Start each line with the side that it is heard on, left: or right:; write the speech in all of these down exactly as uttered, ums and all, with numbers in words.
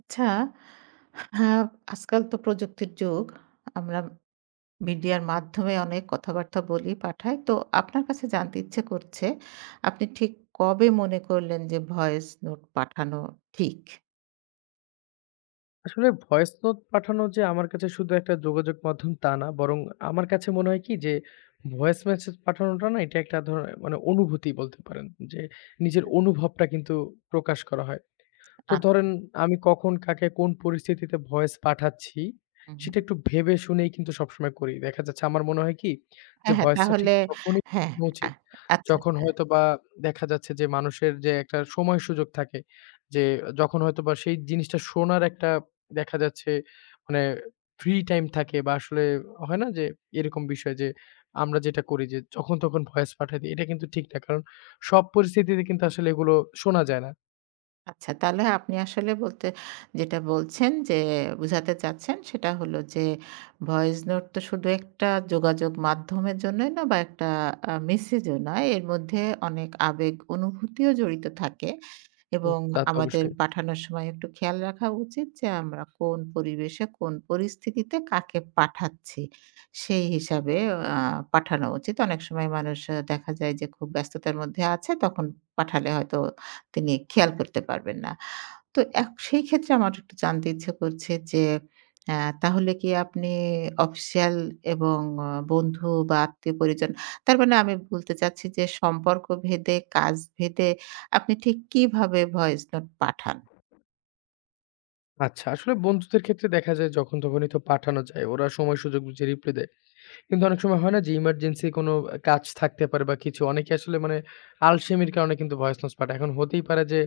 right: আচ্ছা, হ্যাঁ, আজকাল তো প্রযুক্তির যুগ। আমরা মিডিয়ার মাধ্যমে অনেক কথাবার্তা বলি, পাঠাই। তো আপনার কাছে জানতে ইচ্ছে করছে, আপনি ঠিক কবে মনে করলেন যে ভয়েস নোট পাঠানো ঠিক?
left: আসলে ভয়েস নোট পাঠানো যে আমার কাছে শুধু একটা যোগাযোগ মাধ্যম তা না। বরং আমার কাছে মনে হয় কি যে ভয়েস মেসেজ পাঠানোটা না এটা একটা ধরনের মানে অনুভূতি বলতে পারেন। যে নিজের অনুভবটা কিন্তু প্রকাশ করা হয়। তো
right: আ
left: ধরেন আমি কখন কাকে কোন পরিস্থিতিতে ভয়েস পাঠাচ্ছি,
right: হুম, হুম।
left: সেটা একটু ভেবে শুনেই কিন্তু সবসময় করি। দেখা যাচ্ছে আমার মনে হয় কি যে
right: হ্যাঁ, হ্যাঁ,
left: ভয়েসটা
right: তাহলে
left: ঠিক তখনই
right: হ্যাঁ,
left: পাঠানো
right: আ
left: উচিত,
right: আচ্ছা।
left: যখন হয়তোবা দেখা যাচ্ছে যে মানুষের যে একটা সময় সুযোগ থাকে যে যখন হয়তোবা সেই জিনিসটা শোনার একটা দেখা যাচ্ছে মানে ফ্রি টাইম থাকে বা আসলে হয় না যে এরকম বিষয় যে আমরা যেটা করি যে যখন তখন ভয়েস পাঠাই দিই, এটা কিন্তু ঠিক না। কারণ সব পরিস্থিতিতে কিন্তু আসলে এগুলো শোনা যায় না।
right: আচ্ছা, তাহলে আপনি আসলে বলতে যেটা বলছেন যে বুঝাতে চাচ্ছেন সেটা হলো যে ভয়েস নোট তো শুধু একটা যোগাযোগ মাধ্যমের জন্যই না বা একটা আ মেসেজও নয়। এর মধ্যে অনেক আবেগ অনুভূতিও জড়িত থাকে।
left: হুম,
right: এবং
left: তা তো
right: আমাদের
left: অবশ্যই।
right: পাঠানোর সময় একটু খেয়াল রাখা উচিত যে আমরা কোন পরিবেশে, কোন পরিস্থিতিতে কাকে পাঠাচ্ছি, সেই হিসাবে আ পাঠানো উচিত। অনেক সময় মানুষ আ দেখা যায় যে খুব ব্যস্ততার মধ্যে আছে, তখন পাঠালে হয়তো তিনি খেয়াল করতে পারবেন না। তো এক সেই ক্ষেত্রে আমার একটু জানতে ইচ্ছা করছে যে অ্যা তাহলে কি আপনি অফিসিয়াল এবং আ বন্ধু বা আত্মীয় পরিজন তার মানে আমি বলতে চাচ্ছি যে সম্পর্ক ভেদে, কাজ ভেদে আপনি ঠিক কিভাবে ভয়েস নোট পাঠান?
left: আচ্ছা, আসলে বন্ধুদের ক্ষেত্রে দেখা যায় যখন তখনই তো পাঠানো যায়। ওরা সময় সুযোগ বুঝে রিপ্লাই দেয়। কিন্তু অনেক সময় হয় না যে ইমার্জেন্সি কোনো আ কাজ থাকতে পারে বা কিছু অনেকে আসলে মানে আলসেমির কারণে কিন্তু ভয়েস নোটস পাঠায়। এখন হতেই পারে যে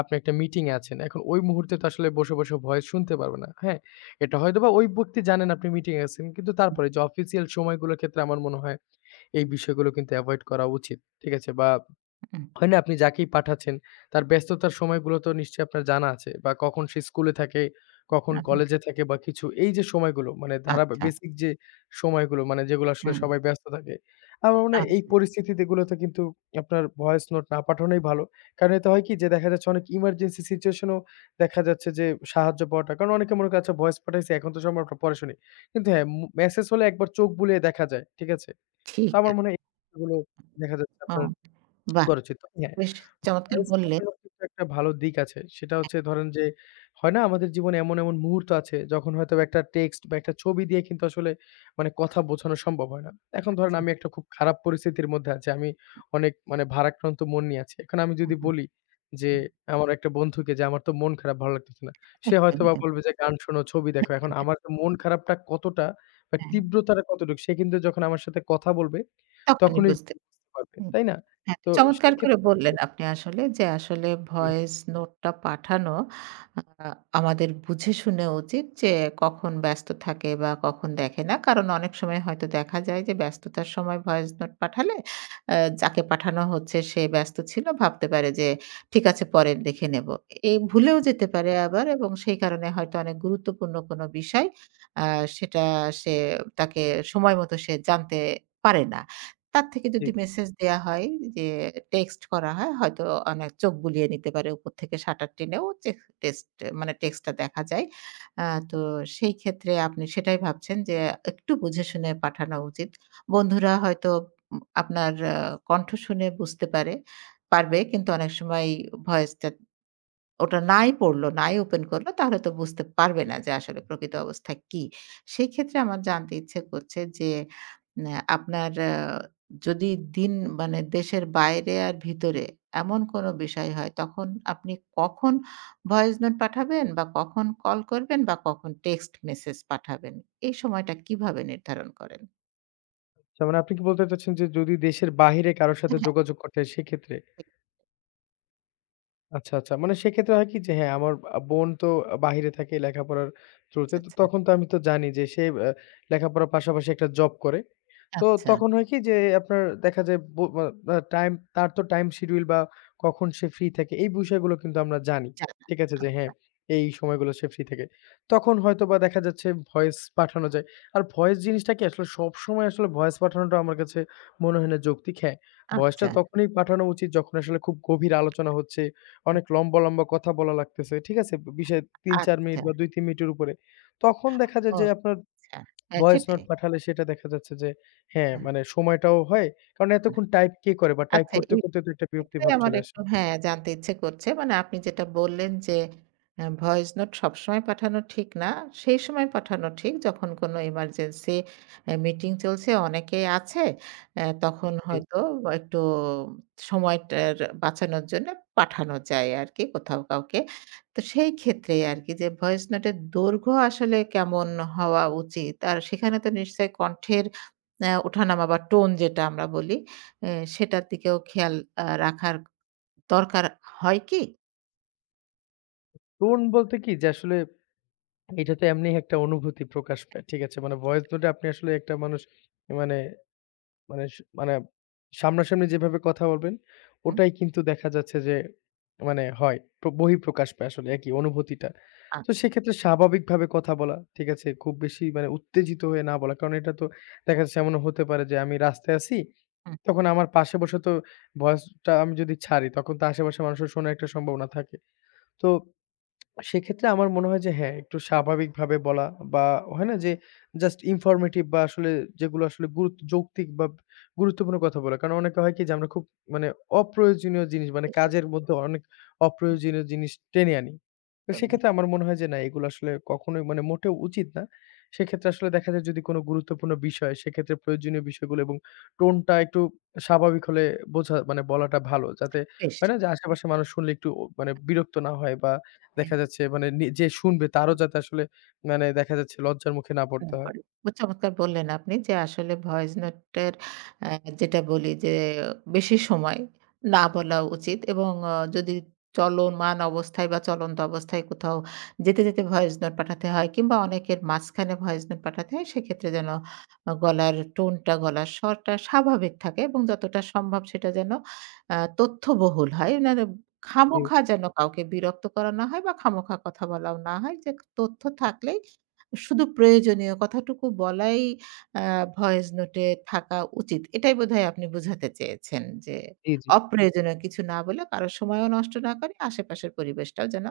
left: আপনি একটা মিটিং এ আছেন। এখন ওই মুহূর্তে তো আসলে বসে, বসে ভয়েস শুনতে পারবে না। হ্যাঁ? এটা হয়তোবা ওই ব্যক্তি জানেন আপনি মিটিং এ আছেন। কিন্তু তারপরে যে অফিসিয়াল সময়গুলোর ক্ষেত্রে আমার মনে হয় এই বিষয়গুলো কিন্তু এভয়েড করা উচিত। ঠিক আছে? বা
right: হুম,
left: হয় না আপনি যাকেই পাঠাচ্ছেন, তার ব্যস্ততার সময়গুলো তো নিশ্চয়ই আপনার জানা আছে বা কখন সে স্কুলে থাকে, কখন
right: আচ্ছা,
left: কলেজে থাকে বা কিছু। এই যে সময়গুলো মানে ধারা
right: আচ্ছা,
left: বেসিক যে সময়গুলো মানে যেগুলো আসলে
right: হুম,
left: সবাই ব্যস্ত থাকে। আমার মনে হয় এই
right: আচ্ছা।
left: পরিস্থিতিতে গুলোতে কিন্তু আপনার ভয়েস নোট না পাঠানোই ভালো। কারণ এতে হয় কি যে দেখা যাচ্ছে অনেক ইমার্জেন্সি সিচুয়েশন এও দেখা যাচ্ছে যে সাহায্য পাওয়াটা কারণ অনেকে মনে করে আচ্ছা ভয়েস পাঠাইছি এখন তো সম্ভব না পরে শুনি। কিন্তু হ্যাঁ, ম মেসেজ হলে একবার চোখ বুলিয়ে দেখা যায়। ঠিক আছে? তো
right: ঠিক
left: আমার
right: আছে।
left: মনে হয় এই গুলো দেখা যাচ্ছে
right: ও
left: আপনার
right: বাহ!
left: করা উচিত। হ্যাঁ।
right: বেশ চমৎকার
left: ভয়েস
right: বললেন।
left: পাঠানোর কিন্তু একটা ভালো দিক আছে। সেটা
right: হ্যাঁ,
left: হচ্ছে ধরেন যে, হয় না আমাদের জীবনে এমন, এমন মুহূর্ত আছে যখন হয়তোবা একটা টেক্সট বা একটা ছবি দিয়ে কিন্তু আসলে মানে কথা বোঝানো সম্ভব হয় না। এখন ধরেন
right: আচ্ছা।
left: আমি একটা খুব খারাপ পরিস্থিতির মধ্যে আছি। আমি অনেক মানে ভারাক্রান্ত মন নিয়ে আছি। এখন আমি
right: হুম,
left: যদি
right: হুম,
left: বলি যে,
right: হুম।
left: আমার একটা বন্ধুকে যে, "আমার তো মন খারাপ, ভালো লাগতেছে না।" সে
right: একদমই
left: হয়তোবা
right: তাই।
left: বলবে যে, "গান শোনো, ছবি দেখো।" এখন
right: হ্যাঁ, হ্যাঁ।
left: আমার তো মন খারাপটা কতটা বা
right: হ্যাঁ,
left: তীব্রতাটা কতটুকু সে কিন্তু যখন আমার সাথে কথা বলবে
right: তখনই
left: তখনই
right: বুঝতে
left: বুঝতে পারবে।
right: হুম।
left: তাই না?
right: হ্যাঁ,
left: তো
right: চমৎকার করে
left: সেক্ষেত্রে
right: বললেন আপনি আসলে যে আসলে
left: জি।
right: ভয়েস নোটটা পাঠানো আ আমাদের বুঝে শুনে উচিত যে কখন ব্যস্ত থাকে বা কখন দেখে না। কারণ অনেক সময় হয়তো দেখা যায় যে ব্যস্ততার সময় ভয়েস নোট পাঠালে আ যাকে পাঠানো হচ্ছে সে ব্যস্ত ছিল ভাবতে পারে যে ঠিক আছে পরে দেখে নেব। এই ভুলেও যেতে পারে আবার এবং সেই কারণে হয়তো অনেক গুরুত্বপূর্ণ কোনো বিষয় আ সেটা সে তাকে সময় মতো সে জানতে পারে না। তার থেকে
left: জি।
right: যদি মেসেজ দেয়া হয় যে টেক্সট করা হয়, হয়তো অনেক চোখ বুলিয়ে নিতে পারে উপর থেকে শাটার টেনেও চেক টেক্সট মানে টেক্সটটা দেখা যায়। আ তো সেই ক্ষেত্রে আপনি সেটাই ভাবছেন যে একটু বুঝে শুনে পাঠানো উচিত। বন্ধুরা হয়তো উম আপনার আ কণ্ঠ শুনে বুঝতে পারে পারবে কিন্তু অনেক সময় ভয়েসটা ওটা নাই পড়লো, নাই ওপেন করলো তাহলে তো বুঝতে পারবে না যে আসলে প্রকৃত অবস্থা কি? সেক্ষেত্রে আমার জানতে ইচ্ছে করছে যে ন্যা আপনার আ যদি দিন মানে দেশের বাইরে আর ভিতরে এমন কোনো বিষয় হয় তখন আপনি কখন ভয়েস নোট পাঠাবেন বা কখন কল করবেন বা কখন টেক্সট মেসেজ পাঠাবেন? এই সময়টা কিভাবে নির্ধারণ করেন?
left: আচ্ছা মানে আপনি কি বলতে চাচ্ছেন যে যদি দেশের বাহিরে কারো
right: হ্যাঁ,
left: সাথে
right: হ্যাঁ।
left: যোগাযোগ করতে হয় সেক্ষেত্রে?
right: ঠিক
left: আচ্ছা, আচ্ছা। মানে সেক্ষেত্রে হয় কি যে হ্যাঁ, আমার আ বোন তো বাহিরে থাকে লেখাপড়ার থ্রুতে। তো
right: আছে।
left: তখন তো আমি তো জানি যে সে আ লেখাপড়ার পাশাপাশি একটা জব করে। তো
right: আচ্ছা,
left: তখন হয় কি? যে আপনার দেখা যায় ব বা বা টাইম তার তো টাইম শিডিউল বা কখন সে ফ্রি থাকে এই বিষয়গুলো কিন্তু আমরা জানি।
right: আচ্ছা,
left: ঠিক আছে? যে হ্যাঁ, এই সময়গুলো সে ফ্রি থাকে। তখন হয়তোবা দেখা যাচ্ছে ভয়েস পাঠানো যায়। আর ভয়েস জিনিসটা কি আসলে সবসময় আসলে ভয়েস পাঠানোটা আমার কাছে মনে হয় না যৌক্তিক। হ্যাঁ,
right: আচ্ছা,
left: ভয়েসটা
right: আচ্ছা,
left: তখনই পাঠানো উচিত যখন আসলে খুব গভীর আলোচনা হচ্ছে। অনেক লম্বা, লম্বা কথা বলা লাগতেছে। ঠিক আছে? বিষয় তিন থেকে চার মিনিট
right: আচ্ছা,
left: বা দুই থেকে তিন মিনিটের উপরে। তখন দেখা যায়
right: ও
left: যে আপনার
right: আচ্ছা। হ্যাঁ,
left: ভয়েস নোট
right: সেটাই।
left: পাঠালে সেটা দেখা যাচ্ছে যে হ্যাঁ,
right: আ
left: মানে সময়টাও হয়। কারণ
right: আ
left: এতক্ষণ টাইপ কে করে বা টাইপ
right: আচ্ছা
left: করতে,
right: এই
left: করতে তো একটা
right: এটাই
left: বিরক্তিভাব
right: আমার
left: চলে আসে।
right: একটু হ্যাঁ, জানতে ইচ্ছে করছে। মানে আপনি যেটা বললেন যে অ্যা ভয়েস নোট সবসময় পাঠানো ঠিক না। সেই সময় পাঠানো ঠিক যখন কোনো এমার্জেন্সি অ্যা মিটিং চলছে, অনেকেই আছে। অ্যা তখন
left: জি।
right: হয়তো একটু সময়টার বাঁচানোর জন্য পাঠানো যায় আরকি কোথাও কাউকে। তো সেই ক্ষেত্রে আরকি যে ভয়েস নোটের দৈর্ঘ্য আসলে কেমন হওয়া উচিত? আর সেখানে তো নিশ্চয়ই কণ্ঠের অ্যা ওঠানামা বা টোন যেটা আমরা বলি এ সেটার দিকেও খেয়াল আ রাখার দরকার হয় কি?
left: টোন বলতে কি যে আসলে এটা তো এমনি একটা অনুভূতি প্রকাশ পায়। ঠিক আছে? মানে ভয়েস নোটে আপনি আসলে একটা মানুষ মানে মানে স মানে সামনাসামনি যেভাবে কথা বলবেন
right: হুম,
left: ওটাই কিন্তু দেখা যাচ্ছে যে মানে হয়। প্র বহিঃপ্রকাশ পায় আসলে একই অনুভূতিটা। তো
right: আচ্ছা।
left: সেক্ষেত্রে স্বাভাবিকভাবে কথা বলা, ঠিক আছে? খুব বেশি মানে উত্তেজিত হয়ে না বলা। কারণ এটা তো দেখা যাচ্ছে এমনও হতে পারে যে আমি রাস্তায় আছি
right: হুম,
left: তখন আমার পাশে বসে তো ভয়েসটা আমি যদি ছাড়ি, তখন তো আশেপাশের মানুষের শোনার একটা সম্ভাবনা থাকে। তো সেক্ষেত্রে আমার মনে হয় যে হ্যাঁ, একটু স্বাভাবিকভাবে বলা বা হয় না যে জাস্ট ইনফরমেটিভ বা আসলে যেগুলো আসলে গুরুত্ব যৌক্তিক বা গুরুত্বপূর্ণ কথা বলা। কারণ অনেকে হয় কি যে আমরা খুব মানে অপ্রয়োজনীয় জিনিস মানে
right: এ সে
left: কাজের মধ্যে অনেক
right: হুম।
left: অপ্রয়োজনীয় জিনিস টেনে আনি। তো
right: একদমই
left: সেক্ষেত্রে আমার মনে হয় যে না এগুলো আসলে কখনোই মানে মোটেও উচিত না। সেক্ষেত্রে আসলে দেখা যায় যদি কোনো গুরুত্বপূর্ণ বিষয় সেক্ষেত্রে প্রয়োজনীয় বিষয়গুলো এবং টোনটা একটু স্বাভাবিক হলে বোঝা মানে বলাটা ভালো। যাতে
right: বেশ।
left: হয় না যে আশেপাশের মানুষ শুনলে একটু ও মানে বিরক্ত না হয় বা
right: হ্যাঁ।
left: দেখা যাচ্ছে মানে নি যে শুনবে তারও যাতে আসলে মানে দেখা যাচ্ছে লজ্জার মুখে না পড়তে
right: না,
left: হয়।
right: খুব চমৎকার বললেন আপনি যে আসলে ভয়েস নোটের আ যেটা বলি যে বেশি সময় না বলা উচিত এবং আ যদি চলমান অবস্থায় বা চলন্ত অবস্থায় কোথাও যেতে, যেতে ভয়েস নোট পাঠাতে হয় কিংবা অনেকের মাঝখানে ভয়েস নোট পাঠাতে হয় সেক্ষেত্রে যেন আ গলার টোনটা, গলার স্বরটা স্বাভাবিক থাকে এবং যতটা সম্ভব সেটা যেন আ তথ্যবহুল হয়। না রে
left: জি,
right: খামোখা যেন কাউকে বিরক্ত করা না হয় বা খামোখা কথা বলাও না হয়। যে তথ্য থাকলেই শুধু প্রয়োজনীয় কথাটুকু বলাই আ ভয়েস নোটে থাকা উচিত। এটাই বোধহয় আপনি বুঝাতে চেয়েছেন যে,
left: জি, জি।
right: অপ্রয়োজনীয় কিছু না বলে কারো সময়ও নষ্ট না করে আশেপাশের পরিবেশটাও যেন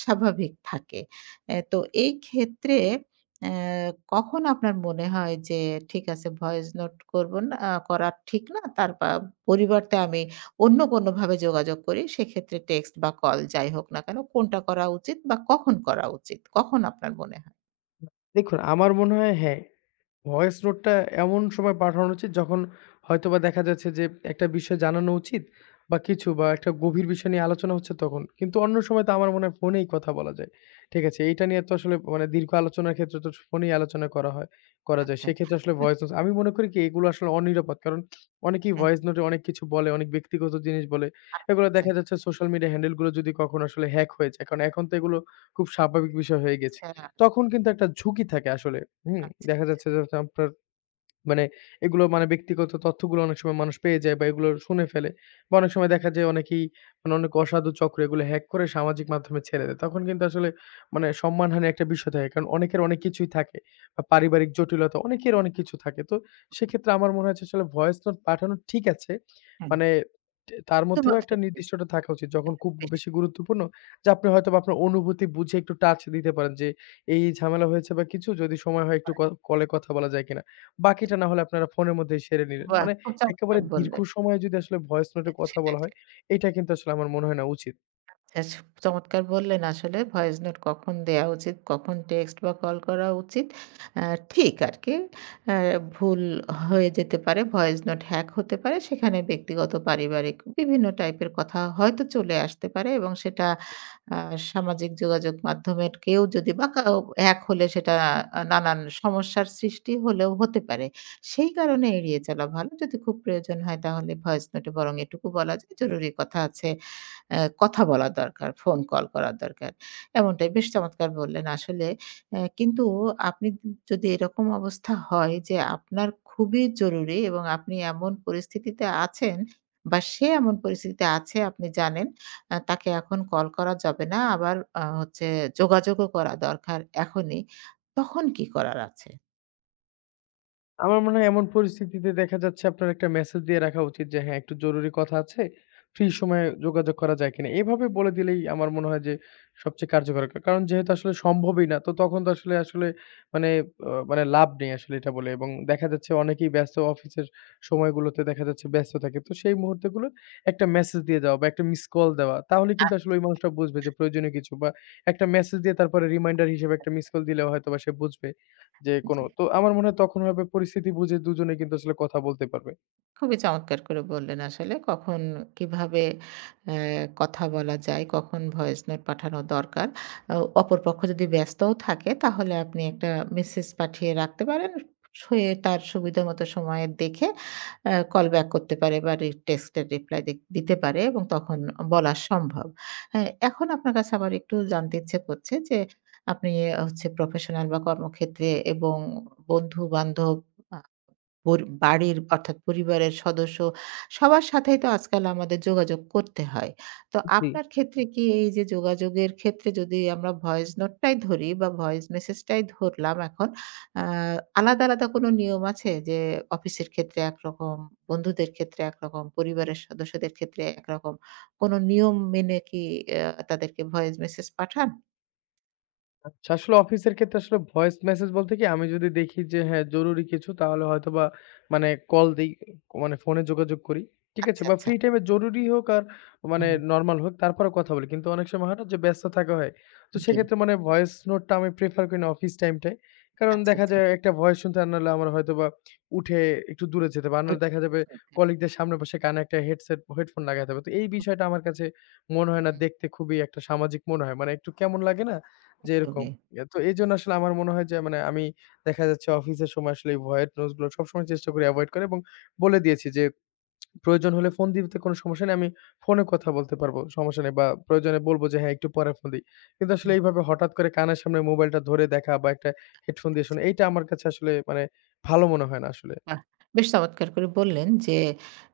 right: স্বাভাবিক থাকে। অ্যা তো এই ক্ষেত্রে অ্যা কখন আপনার মনে হয় যে ঠিক আছে ভয়েস নোট করব না আ করা ঠিক না। তার পা পরিবর্তে আমি অন্য কোনোভাবে যোগাযোগ করি। সেক্ষেত্রে টেক্সট বা কল যাই হোক না কেন কোনটা করা উচিত বা কখন করা উচিত? কখন আপনার মনে হয়?
left: দেখুন আমার মনে হয় হ্যাঁ, ভয়েস নোটটা এমন সময় পাঠানো উচিত যখন হয়তোবা দেখা যাচ্ছে যে একটা বিষয় জানানো উচিত বা কিছু বা একটা গভীর বিষয় নিয়ে আলোচনা হচ্ছে তখন। কিন্তু অন্য সময় তো আমার মনে হয় ফোনেই কথা বলা যায়। ঠিক আছে? এইটা নিয়ে তো আসলে মানে দীর্ঘ আলোচনার ক্ষেত্রে তো ফোনেই আলোচনা করা হয় করা যায়।
right: আচ্ছা।
left: সেক্ষেত্রে আসলে
right: হু,
left: ভয়েস নোট আমি মনে করি কি এগুলো আসলে অনিরাপদ। কারণ অনেকেই
right: হুম।
left: ভয়েস নোটে অনেক কিছু বলে, অনেক ব্যক্তিগত জিনিস বলে। এগুলো
right: আচ্ছা,
left: দেখা যাচ্ছে সোশ্যাল মিডিয়া হ্যান্ডেল গুলো যদি কখনো আসলে হ্যাক হয়ে যায়। কারণ এখন তো এগুলো খুব স্বাভাবিক বিষয় হয়ে গেছে।
right: আচ্ছা,
left: তখন কিন্তু একটা ঝুঁকি থাকে আসলে। হুম,
right: আচ্ছা,
left: দেখা
right: আচ্ছা।
left: যাচ্ছে যে হচ্ছে আপনার মানে এগুলো মানে ব্যক্তিগত তথ্যগুলো অনেক সময় মানুষ পেয়ে যায় বা এগুলো শুনে ফেলে। বা অনেক সময় দেখা যায় অনেকেই মানে অনেক অসাধু চক্র এগুলো হ্যাক করে সামাজিক মাধ্যমে ছেড়ে দেয়। তখন কিন্তু আসলে মানে সম্মানহানির একটা বিষয় থাকে। কারণ অনেকের অনেক কিছুই থাকে। বা পারিবারিক জটিলতা অনেকের অনেক কিছু থাকে। তো সেক্ষেত্রে আমার মনে হয় যে আসলে ভয়েস নোট পাঠানো ঠিক আছে।
right: হুম।
left: মানে তে তার মধ্যেও
right: শুধুমাত্র
left: একটা নির্দিষ্টটা থাকা উচিত। যখন খুব
right: বেশ
left: বেশি গুরুত্বপূর্ণ যে আপনি হয়তোবা আপনার অনুভূতি বুঝে একটু টাচ দিতে পারেন যে, এই ঝামেলা হয়েছে বা কিছু যদি সময় হয় একটু ক কলে কথা বলা যায় কিনা? বাকিটা না হলে আপনারা ফোনের মধ্যেই সেরে নিলেন।
right: বাহ!
left: মানে
right: খুব চমৎকার
left: একেবারে দীর্ঘ
right: বললেন।
left: সময়ে যদি আসলে ভয়েস নোট এ কথা
right: সেটাই,
left: বলা হয়,
right: সেটাই।
left: এইটা কিন্তু আসলে আমার মনে হয় না উচিত।
right: বেশ চমৎকার বললেন আসলে ভয়েস নোট কখন দেয়া উচিত, কখন টেক্সট বা কল করা উচিত। আ ঠিক আরকি আ ভুল হয়ে যেতে পারে। ভয়েস নোট হ্যাক হতে পারে। সেখানে ব্যক্তিগত, পারিবারিক বিভিন্ন টাইপের কথা হয়তো চলে আসতে পারে এবং সেটা আ সামাজিক যোগাযোগ মাধ্যমের কেউ যদি বা কাউ হ্যাক হলে সেটা আ নানান সমস্যার সৃষ্টি হলেও হতে পারে। সেই কারণে এড়িয়ে চলা ভালো। যদি খুব প্রয়োজন হয় তাহলে ভয়েস নোটে বরং এটুকু বলা যায়, "জরুরি কথা আছে।" অ্যা কথা বলা দরকার, ফোন কল করা দরকার। এমনটাই বেশ চমৎকার বললেন। আসলে অ্যা কিন্তু আপনি যদি এরকম অবস্থা হয় যে আপনার খুবই জরুরি এবং আপনি এমন পরিস্থিতিতে আছেন বা সে এমন পরিস্থিতিতে আছে আপনি জানেন, আ তাকে এখন কল করা যাবে না। আবার আ হচ্ছে যোগাযোগও করা দরকার এখনই। তখন কি করার আছে?
left: আমার মনে হয় এমন পরিস্থিতিতে দেখা যাচ্ছে আপনার একটা মেসেজ দিয়ে রাখা উচিত যে হ্যাঁ একটু জরুরি কথা আছে, ফ্রি সময়ে যোগাযোগ করা যায় কিনা? এভাবে বলে দিলেই আমার মনে হয় যে সবচেয়ে কার্যকর। কা কারণ যেহেতু আসলে সম্ভবই না তো তখন তো আসলে, আসলে মানে অ মানে লাভ নেই আসলে এটা বলে এবং দেখা যাচ্ছে অনেকেই ব্যস্ত অফিসের সময়গুলোতে দেখা যাচ্ছে ব্যস্ত থাকে। তো সেই মুহূর্তগুলো একটা মেসেজ দিয়ে দেওয়া বা একটা মিস কল দেওয়া। তাহলে কিন্তু আসলে ওই মানুষটা বুঝবে যে প্রয়োজনীয় কিছু বা একটা মেসেজ দিয়ে তারপরে রিমাইন্ডার হিসেবে একটা মিস কল দিলেও হয়তোবা সে বুঝবে। যে কোনো
right: জি।
left: তো আমার মনে হয় তখন হবে পরিস্থিতি বুঝে দুজনে কিন্তু আসলে কথা বলতে পারবে।
right: খুবই চমৎকার করে বললেন আসলে। কখন কিভাবে অ্যা কথা বলা যায়, কখন ভয়েস নোট পাঠানো দরকার। আ অপরপক্ষ যদি ব্যস্তও থাকে তাহলে আপনি একটা মেসেজ পাঠিয়ে রাখতে পারেন। সে তার সুবিধা মতো সময় দেখে অ্যা কল ব্যাক করতে পারে বা রি টেক্সটের রিপ্লাই দি দিতে পারে এবং তখন বলা সম্ভব। হ্যাঁ, এখন আপনার কাছে আবার একটু জানতে ইচ্ছে করছে যে আপনি হচ্ছে প্রফেশনাল বা কর্মক্ষেত্রে এবং বন্ধু-বান্ধব পরি বাড়ির অর্থাৎ পরিবারের সদস্য সবার সাথেই তো আজকাল আমাদের যোগাযোগ করতে হয়। তো
left: জি।
right: আপনার ক্ষেত্রে কি এই যে যোগাযোগের ক্ষেত্রে যদি আমরা ভয়েস নোটটাই ধরি বা ভয়েস মেসেজটাই ধরলাম এখন, আ আলাদা, আলাদা কোনো নিয়ম আছে? যে অফিসের ক্ষেত্রে একরকম, বন্ধুদের ক্ষেত্রে একরকম, পরিবারের সদস্যদের ক্ষেত্রে একরকম। কোনো নিয়ম মেনে কি আ তাদেরকে ভয়েস মেসেজ পাঠান?
left: আচ্ছা, আসলে অফিসের ক্ষেত্রে আসলে ভয়েস মেসেজ বলতে কি আমি যদি দেখি যে হ্যাঁ, জরুরি কিছু তাহলে হয়তোবা মানে কল দেই মানে ফোনে যোগাযোগ করি। ঠিক আছে?
right: আচ্ছা,
left: বা
right: আচ্ছা।
left: ফ্রি টাইমে জরুরি হোক আর মানে
right: হুম,
left: নরমাল হোক তারপরেও কথা বলি। কিন্তু অনেক সময় হয় না যে ব্যস্ত থাকা হয়। তো
right: জি।
left: সেক্ষেত্রে মানে ভয়েস নোটটা আমি প্রেফার করি না অফিস টাইমটায়। কারণ
right: আচ্ছা,
left: দেখা
right: আচ্ছা।
left: যায় একটা ভয়েস শুনতে আর নাহলে আমার হয়তোবা উঠে একটু দূরে যেতে হবে। আর নাহলে
right: বুঝতে
left: দেখা যাবে
right: পেরেছি।
left: কলিগদের সামনে বসে কানে একটা হেডসেট হেডফোন লাগাতে হবে। তো এই বিষয়টা আমার কাছে মনে হয় না
right: হুম,
left: দেখতে খুবই একটা সামাজিক মনে হয়। মানে একটু কেমন লাগে না? যে এরকম।
right: একদমই।
left: এ তো এজন্য আসলে আমার মনে হয় যে মানে আমি দেখা যাচ্ছে অফিসের সময় আসলে এই ভয়ের নোটস গুলো সবসময় চেষ্টা করি এভয়েড করার এবং বলে দিয়েছি যে, "প্রয়োজন হলে ফোন দিতে কোনো সমস্যা নেই। আমি ফোনে কথা বলতে পারবো। সমস্যা নেই।" বা প্রয়োজনে বলবো যে, "হ্যাঁ, একটু পরে ফোন দিই।" কিন্তু আসলে
right: হুম,
left: এইভাবে হঠাৎ করে কানের সামনে মোবাইলটা ধরে দেখা বা একটা হেডফোন দিয়ে
right: আচ্ছা।
left: শোনা এইটা আমার কাছে আসলে মানে ভালো মনে হয় না আসলে।
right: বাহ! বেশ চমৎকার করে বললেন যে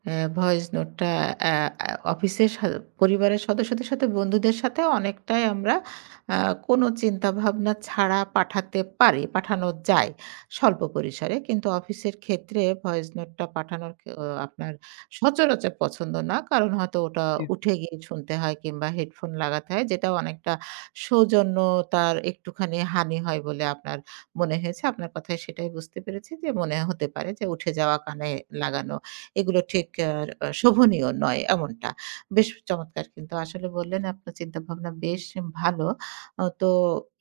right: অ্যা ভয়েস নোটটা অ্যা অ্যা অফিসের সা পরিবারের সদস্যদের সাথে, বন্ধুদের সাথেও অনেকটাই আমরা আ কোনো চিন্তাভাবনা ছাড়া পাঠাতে পারি, পাঠানো যায় স্বল্প পরিসরে। কিন্তু অফিসের ক্ষেত্রে ভয়েস নোটটা পাঠানোর ক অ আপনার সচরাচর পছন্দ না। কারণ হয়তো ওটা
left: জি,
right: উঠে গিয়ে শুনতে হয় কিংবা হেডফোন লাগাতে হয়, যেটা অনেকটা সৌজন্যতার একটুখানি হানি হয় বলে আপনার মনে হয়েছে আপনার কথায় সেটাই বুঝতে পেরেছি যে মনে হতে পারে যে উঠে যাওয়া কানে লাগানো এগুলো ঠিক আ আ শোভনীয় নয় এমনটা। বেশ চমৎকার কিন্তু আসলে বললেন আপনার চিন্তাভাবনা বেশ ভালো। আ তো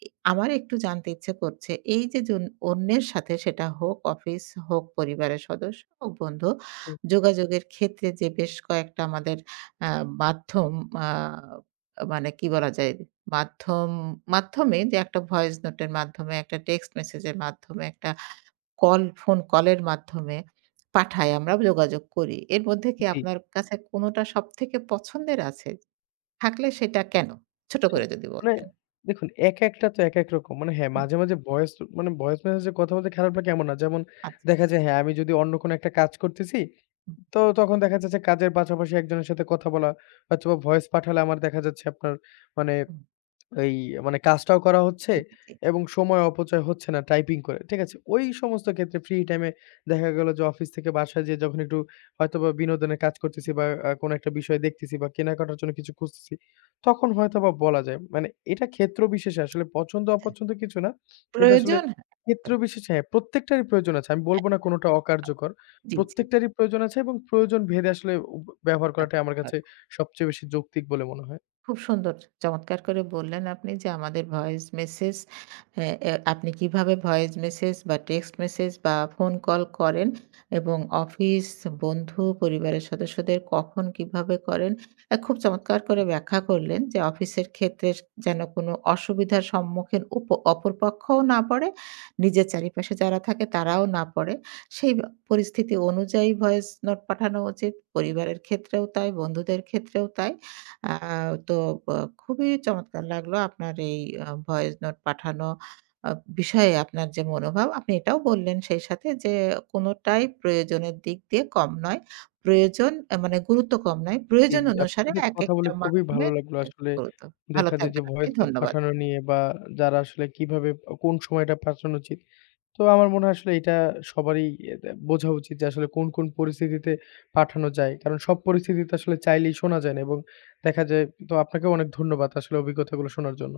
right: এ আমার একটু জানতে ইচ্ছে করছে এই যে জন অন্যের সাথে সেটা হোক অফিস, হোক পরিবারের সদস্য, হোক বন্ধু, যোগাযোগের ক্ষেত্রে যে বেশ কয়েকটা আমাদের আ মাধ্যম আ মানে কি বলা যায় মাধ্যম মাধ্যমে যে একটা ভয়েস নোটের মাধ্যমে, একটা টেক্সট মেসেজের মাধ্যমে, একটা কল ফোন কলের মাধ্যমে পাঠাই আমরা যোগাযোগ করি। এর মধ্যে কি
left: জি।
right: আপনার কাছে কোনটা সবথেকে পছন্দের আছে? থাকলে সেটা কেন? ছোট
left: আচ্ছা।
right: করে যদি
left: মানে
right: বলতেন।
left: দেখুন একেকটা তো একেক রকম। মানে হ্যাঁ,
right: হুম।
left: মাঝে, মাঝে ভয়েস মানে ভয়েস মেসেজে কথা বলতে খারাপ লাগে এমন না। যেমন
right: আচ্ছা।
left: দেখা যায় হ্যাঁ, আমি যদি অন্য কোনো একটা কাজ করতেছি,
right: হুম,
left: তো তখন দেখা যাচ্ছে কাজের পাশাপাশি একজনের সাথে কথা বলা হয়তোবা ভয়েস পাঠালে আমার দেখা যাচ্ছে আপনার মানে
right: হুম।
left: এই মানে কাজটাও করা হচ্ছে
right: জি, জি, জি।
left: এবং সময় অপচয় হচ্ছে না টাইপিং করে। ঠিক আছে? ওই সমস্ত ক্ষেত্রে ফ্রি টাইমে দেখা গেল যে অফিস থেকে বাসায় যেয়ে যখন একটু হয়তোবা বিনোদনের কাজ করতেছি বা আ কোনো একটা বিষয় দেখতেছি বা কেনাকাটার জন্য কিছু খুঁজতেছি, তখন হয়তোবা বলা যায়। মানে এটা ক্ষেত্র বিশেষে আসলে পছন্দ অপছন্দ কিছু না। কিন্তু আসলে
right: প্রয়োজন? হ্যাঁ।
left: ক্ষেত্র বিশেষে হ্যাঁ, প্রত্যেকটারই প্রয়োজন আছে। আমি বলব না কোনোটা অকার্যকর।
right: জি, জি, জি।
left: প্রত্যেকটারই প্রয়োজন আছে এবং প্রয়োজন ভেদে আসলে উব ব্যবহার করাটাই আমার
right: আচ্ছা।
left: কাছে সবচেয়ে বেশি যৌক্তিক বলে মনে হয়।
right: খুব সুন্দর। চমৎকার করে বললেন আপনি যে আমাদের ভয়েস মেসেজ অ্যা অ্যা আপনি কিভাবে ভয়েস মেসেজ বা টেক্সট মেসেজ বা ফোন কল করেন এবং অফিস, বন্ধু, পরিবারের সদস্যদের কখন কিভাবে করেন। অ্যা খুব চমৎকার করে ব্যাখ্যা করলেন যে অফিসের ক্ষেত্রে যেন কোনো অসুবিধার সম্মুখীন উপ অপর পক্ষও না পড়ে, নিজের চারিপাশে যারা থাকে তারাও না পড়ে। সেই বা পরিস্থিতি অনুযায়ী ভয়েস নোট পাঠানো উচিত। পরিবারের ক্ষেত্রেও তাই, বন্ধুদের ক্ষেত্রেও তাই। আ তো ব খুবই চমৎকার লাগলো আপনার এই আ ভয়েস নোট পাঠানো আ বিষয়ে আপনার যে মনোভাব, আপনি এটাও বললেন সেই সাথে যে কোনটাই প্রয়োজনের দিক দিয়ে কম নয়। প্রয়োজন আ মানে গুরুত্ব কম নয়।
left: জি,
right: প্রয়োজন
left: জি। আপনার
right: অনুসারে
left: সাথে কথা
right: একেকটা
left: বলে খুবই
right: মাধ্যমে
left: ভালো লাগলো।
right: এক
left: আসলে
right: গুরুত্ব। ভালো
left: দেখা যায় যে
right: থাকবেন আপনি।
left: ভয়েস নোট
right: ধন্যবাদ।
left: পাঠানো নিয়ে বা যারা আসলে কিভাবে আ কোন সময়টা পাঠানো উচিত। তো আমার মনে হয় আসলে এটা সবারই এটা বোঝা উচিত যে আসলে কোন, কোন পরিস্থিতিতে পাঠানো যায়। কারণ সব পরিস্থিতিতে আসলে চাইলেই শোনা যায় না এবং দেখা যায় তো আপনাকেও অনেক ধন্যবাদ আসলে অভিজ্ঞতাগুলো শোনার জন্য।